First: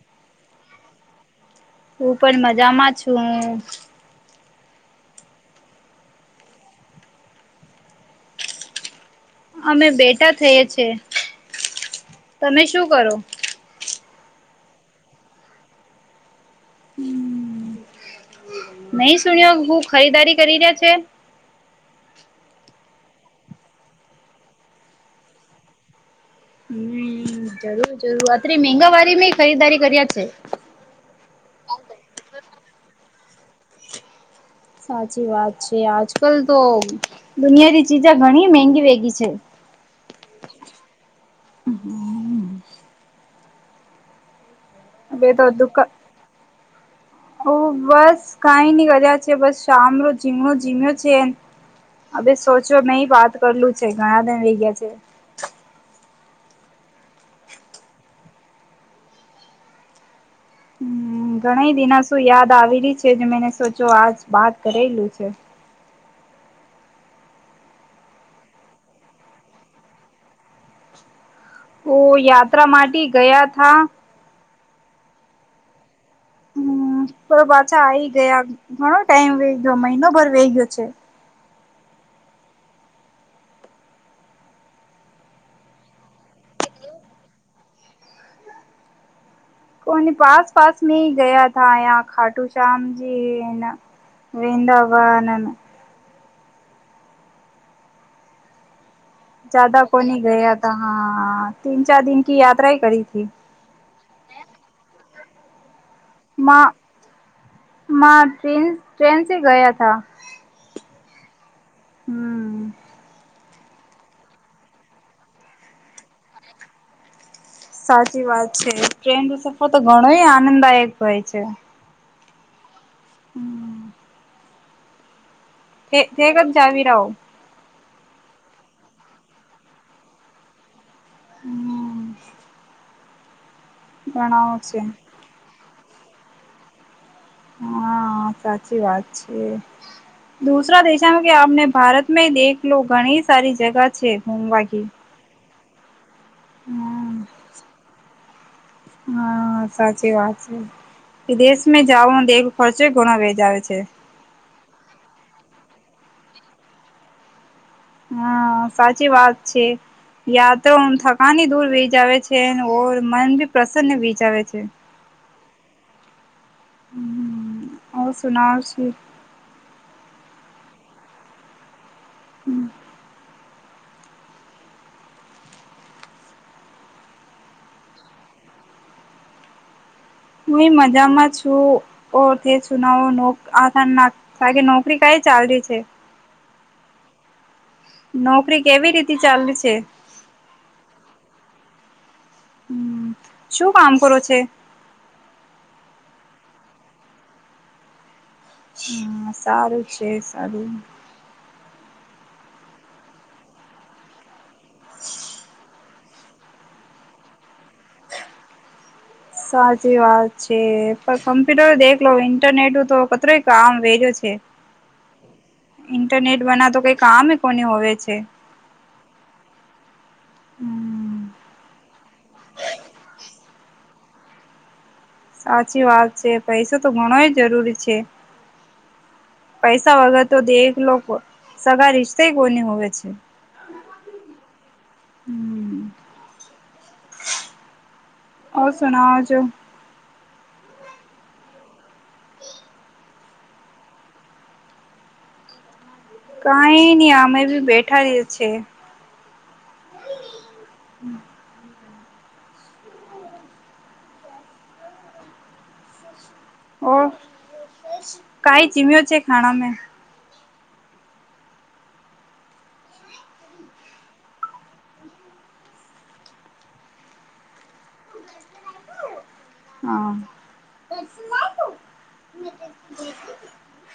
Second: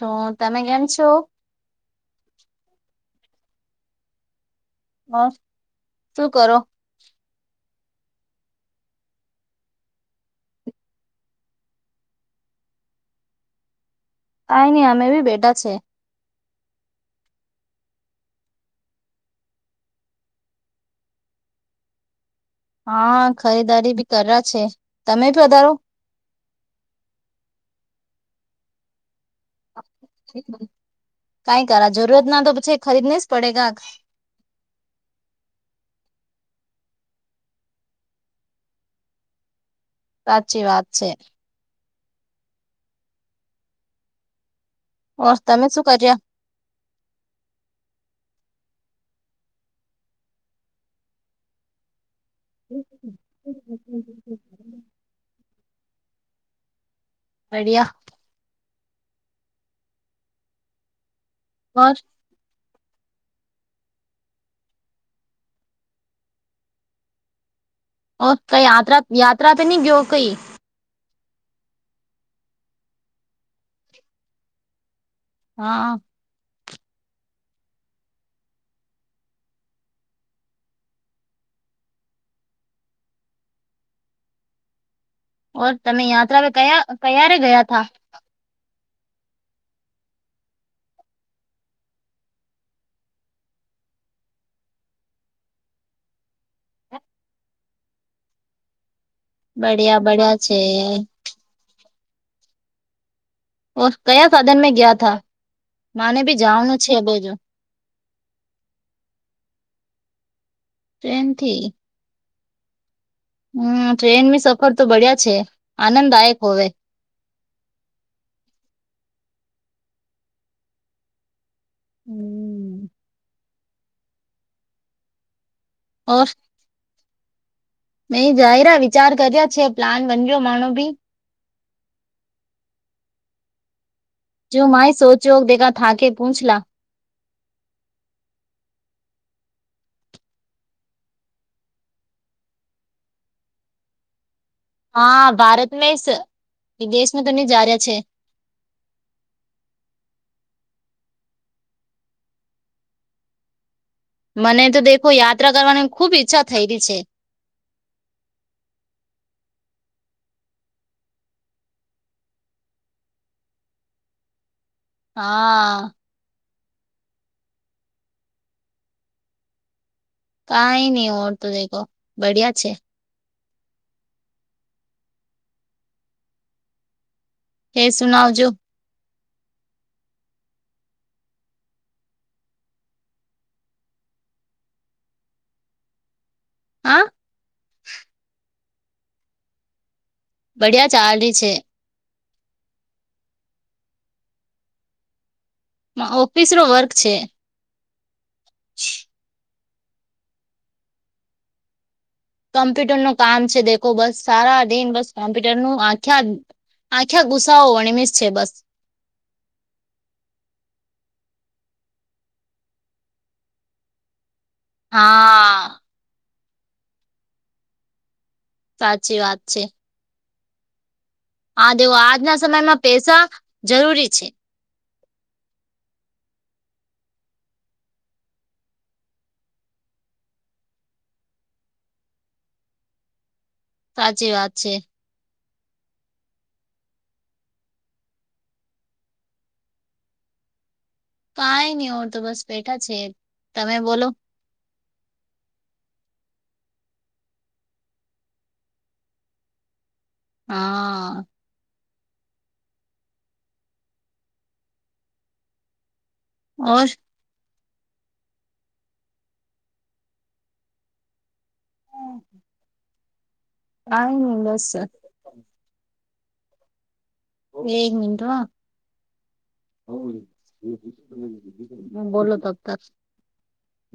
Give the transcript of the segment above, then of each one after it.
હ તમે કેમ છો? હું પણ મજામાં છું. ઓર શું કરો? અમે બેટા થયે છે તમે શું કરો? કાઈ ની અમે બી બેટા છે. નહી સુણીયો હું ખરીદારી કરી રહ્યા છે? હા ખરીદારી ભી કર્યા છે તમે ભી વધારો હમ્મ જરૂર જરૂર અત્રે મેંગાવારી મે ખરીદારી કરીયા છે. કાઈ કરા જરૂરત ના તો પછી ખરીદનાઇસ પડેગા. સાચી વાત છે આજ કલ તો દુનિયાથીરી ચીજે ઘણી મગી વેગી છે. સાચી વાત છે. [unintelligible] અમે ઓર તો તમે શું દુકા [inaudible] ઓ બસ કાઈની કરા છે બસ શામરુ જીમણો જીમ્યા છે. અભી સોચો મેહી બાત કરલું છે. ઘણા દન વહી ગયા છે. બળિયા. હમ ઘણા ઓર દિના શું યાદ આવેલી છે જે મેને સોચો આજ બાત કરેલું છે. ઓ ક‌ંઈ યાત્રા યાત્રા પે ની ગ્યો કઈ? ઓ યાત્રા માટી ગયા થા. હા. હમ પાછા આઈ ગયા ઘણો ટાઈમ વેઈ ગયો મહિનો ભર વેઈ ગયો છે. ઓર તમે યાત્રા કયા કયા રે ગયા થા. કો પાસ પાસ મે ગયા થા ખાટુ શ્યામજી. [unintelligible] જદા બડિયા કોને બડિયા ગયા છે તા હા તીન ચાર દિન કી યાત્રા કરી થી. ઓ કયા સાધન મે ગયા થા માને ભી જાનનું છેેબો જો. મા ટ્રેન ટ્રેન સે ગયા થા. ટ્રેન થી? હમ. હમ ટ્રેન ની સફર તો બડિયા છે આનંદદાયક હોવે. સાચી વાત છે ટ્રેન નો સફર તો ઘણો આનંદદાયક હોય છે. હમ. હમ. [unintelligible] નહી જહેરા વિચાર કર્યા છે પ્લાન બન્યો માણો ભી. હમ. ઘણાઓ છે. [unintelligible] હા સાચી વાત છે. દુસરા દેશામાં કે આપને ભારતમાં દેખ લો ઘણી સારી જગા છે ઘુમવાથી. હા ભારતમાં વિદેશમાં તો હ ની જા રહ્યા છે. હા સાચી વાત છે. કે દેશમાં જવાનો ખર્ચો ઘણો [unintelligible] છે. મને તો દેખો યાત્રા કરવાની ખુબ ઈચ્છા થઈ રહી છે. હા સાચી વાત છે. યા તો થકની દૂર વીજ આવે છે ઓ મન ભી પ્રસન્ન વીજ આવે છે. હા. હમ ઓર સુનાવો [unintelligible] કઈ નહી ઓર તો દખો બઢિયા છે. એે સુનાવજો. હું એ મજામાં છું. ઓ તે સુનાવો આથ તારી નોકરી કઈ ચાલે છે. હા. નોકરી કેવી રીતે ચાલી છે. બઢિયા ચાલી છે. હમ શું કામ કરો છે. ઓફિસ નો વર્ક છે. હમ સારું છે સારું. કોમ્પ્યુટર નું કામ છે દેખો બસ સારા દિન બસ કોમ્પ્યુટર નું આખ્યા આખ્યા ગુસ્સાઓ વણીમેસ છે બસ. સાચી વાત છે પણ કમ્પ્યુટર દેખ લો ઇન્ટરનેટ તો કતરોય આમ વેજો છે. હા. ઇન્ટરનેટ બનાવ તો કઈ કામ કોને હોવે છે. સાચી વાત છે. હમ હા દેવો આજના સમયમાં પૈસા જરૂરી છે. સાચી વાત છે પૈસો તો ઘણોય જરૂરી છે. પૈસા વગર તો દલો સગા રિશ્તે કોને હોવે છે. સાચી વાત છે. હું સુનાવુ છું. કઈ નહી ઓર તો બસ બેઠા છે તમે બોલો કાઈ નય અમે ભી બેઠા છે. હા. ઓર ઓ કઈ ચીમ્યો છે ખાણા મેં હમ. કાઈ નય બસ [unintelligible] હા બોલો તમ તાર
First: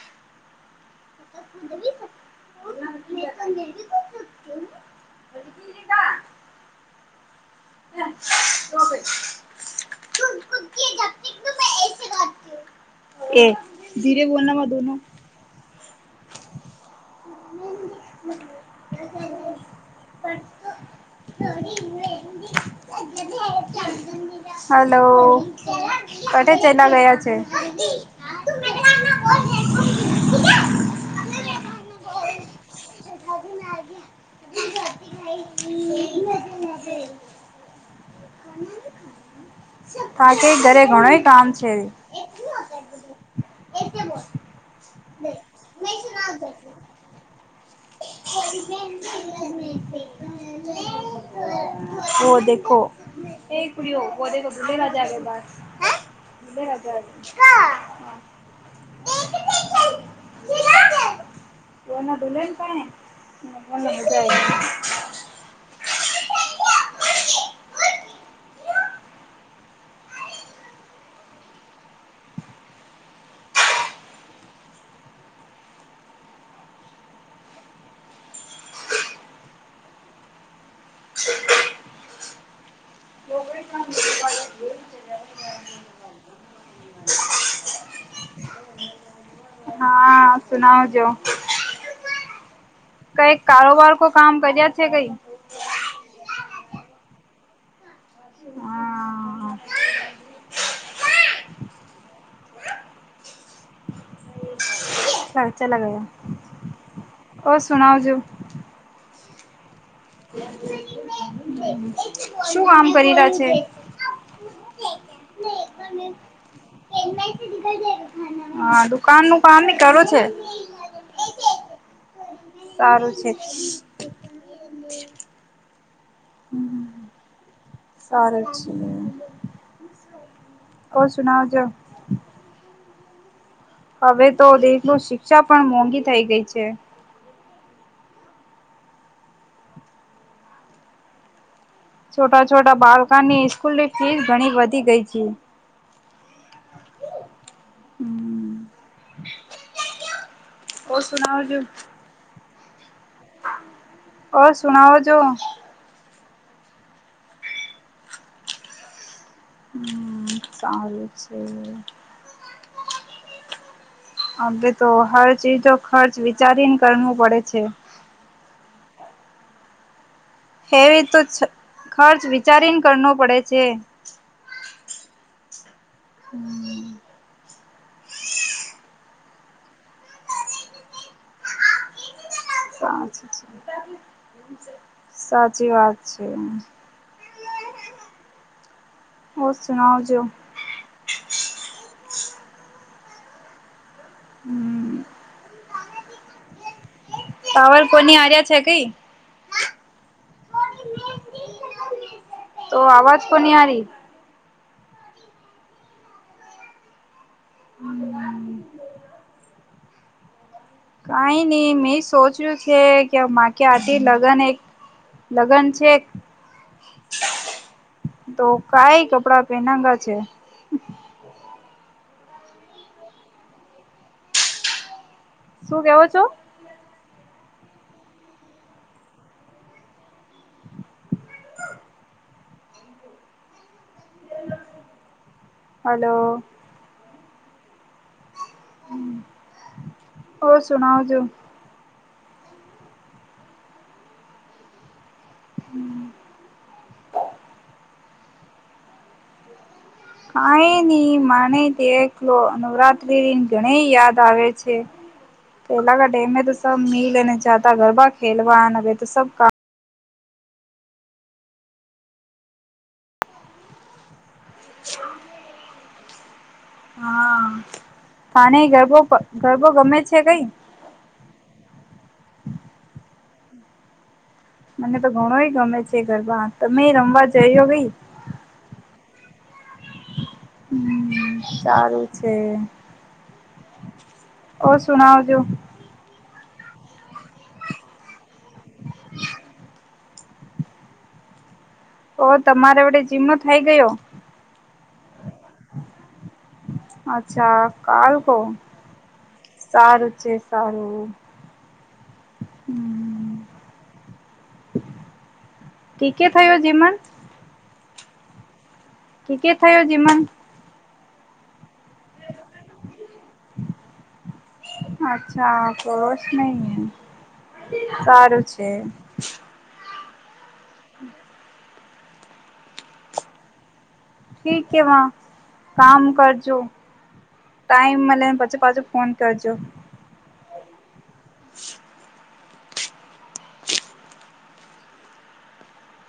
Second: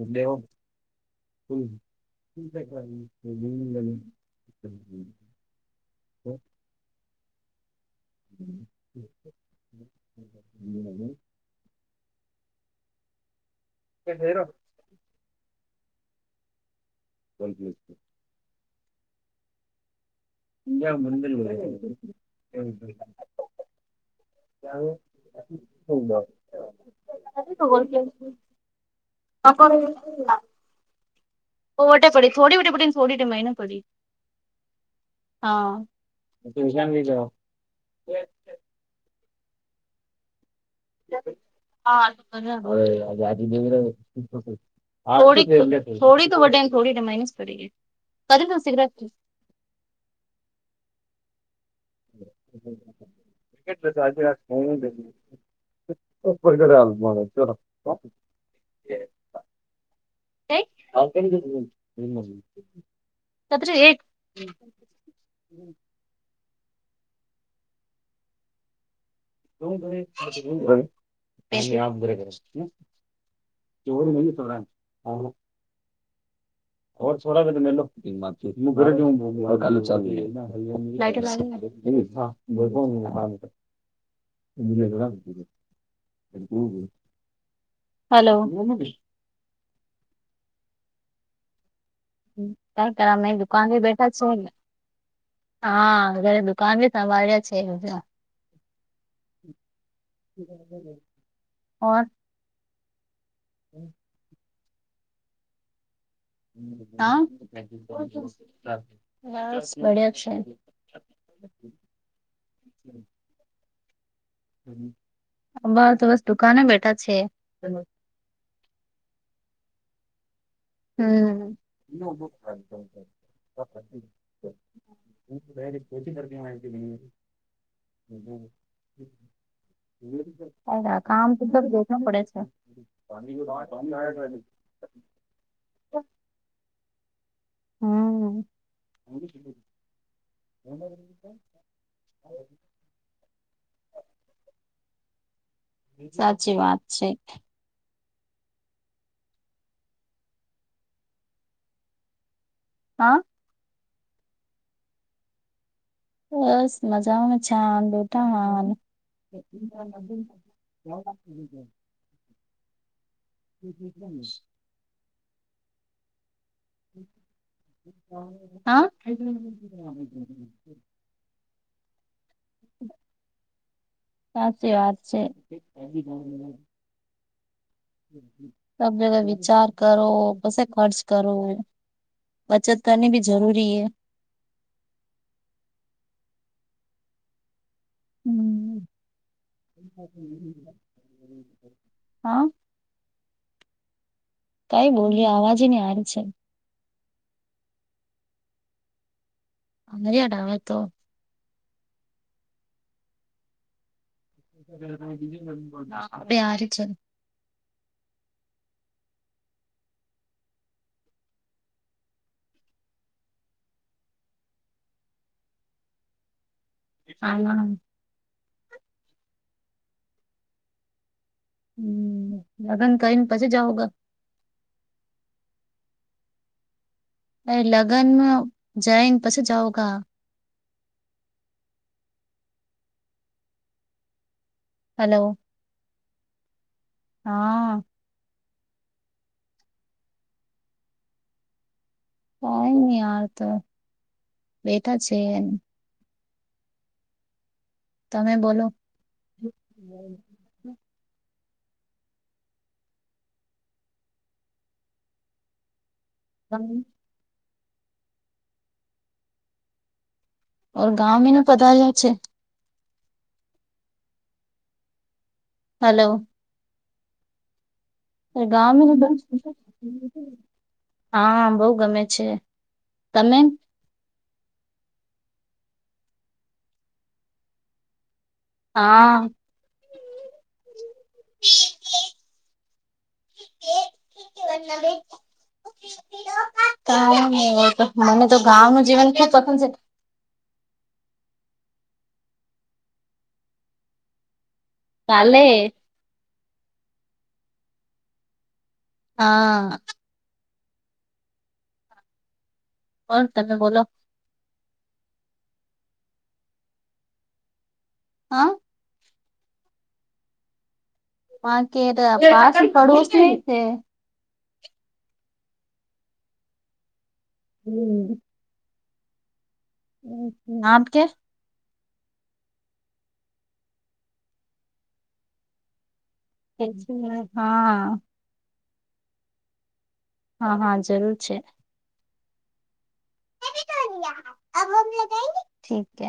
એ બેવ [unintelligible] [unintelligible] [unintelligible] એ ધીરે બોલનામાં ધોન કોક [inaudible] [inaudible] હલો કટે ચેલા ગયા છે? [inaudible] [unintelligible] હા ટ્યશન બી જ આજે ઘરે ઘણાય કામ છે. [unintelligible] [unintelligible] ઓ દેખો હે એક [unintelligible] તત્ર એક [inaudible] [unintelligible] જો તો [unintelligible] [unintelligible] હેલો હા. હા સુનાવજો કઈ કર મે કઈક દુકાન કારોબાર કો બેઠા છે? કામ કર્યા છે કઈ હા ઘરે દુકાન બી સાંભળે છે બધા હા હા [unintelligible] ખર્ચાલા ગયા. હા. બસ પડ્યા છે. શું કામ કરી રહ્યા છે? અમાર તો બસ દુકાને બેઠા છે. હા દુકાન નું કામ કરું છે. હમ સારું છે [inaudible] કોચિંગ કરી સારું [inaudible] છે [unintelligible] ન ઓ સુનાવજો પડે છે [unintelligible] હવે તો દેખો શિક્ષા પણ મોંઘી થઈ ગઈ છે હા [inaudible] છોટા છોટા બાળકની સ્કૂલની ફીસ ઘણી વધી ગઈ છે. સાચી વાત છે. હમ, [inaudible] કો સુનાજું આ ઓ સુનાઓ જો બસ, મજામાં છા દોટાવાન હમ સારું છે. [inaudible] [inaudible] હવે તો હર ચીજો ખર્ચ વિચારીને કરવું પડે છે. આ હેવી તો ખર્ચ વિચારીને કરનો પડે છે. સાચી વાત છે. હમ ત પેલા વિચાર કરો પસે ખર્ચ કરો. બચત કરનીભી સાચી જરૂરી હે સાચી વાત છે. હમ ઓ સુનાવજો હા હમ કઈ બોલે આવાજ ની આરી છે. પાવર કોની આર્યા છે કઈ મર્યાડા હોય તો તો અવાજ પની આરી. ના અવે આરી છે કઈ નઈ મેં સોચ્યું છે, કે માકે આથી લગન એક લગન છે એક [inaudible] તો કઈ કપડા પહેનાંગા છે. હમ લગન કઈને પસી જાઓ ગ શું કેવો છો? એ લગનમાં જઈને પછી જાવ કા. હલો હલો હા હ ઓ સુનાવ છું. કઈ ની યાર તો બેઠા છે. તમે બોલો કઈ ની માને દખલો નવરાત્રી દિન ઘણી યાદ આવે છે. [inaudible] પેલા કે ડેમે તો સબ મિલને જાતા ગરબા ખેલવા. હવે, તો સબ કા ઓર ગાંવ મીનને પતા જ છે હલો હા, પાને ગામ ગરબો ન ગરબો ગમે છે, કઈ? હા, બહુ ગમે છે. તમે? મને તો ઘણોય ગમે છે, ગરબા તમે રમવા જઈયો ગઈ હા. હમ સારું છે. ઓ સુનાઓ [inaudible] જો.. [inaudible] મને તો ગાંવનું જીવન ખુબ પસંદ છે. ઓ તમારે વડે જીમનો થઇ ગયો. કાલે અચ્છા કાલ કો હા સારું છે. તારું હમ કોણ તમે બોલો કી કે થયો જેમાં હા કી કે થયો જીમ [unintelligible] અચ્છા પડોશ ની સારું છે. આપ કે ઠીકે વા કામ કરજો હા ટાઈમ મલે પછી પાચ ફોન કરજો હા હા જરૂર છે. ઠીકે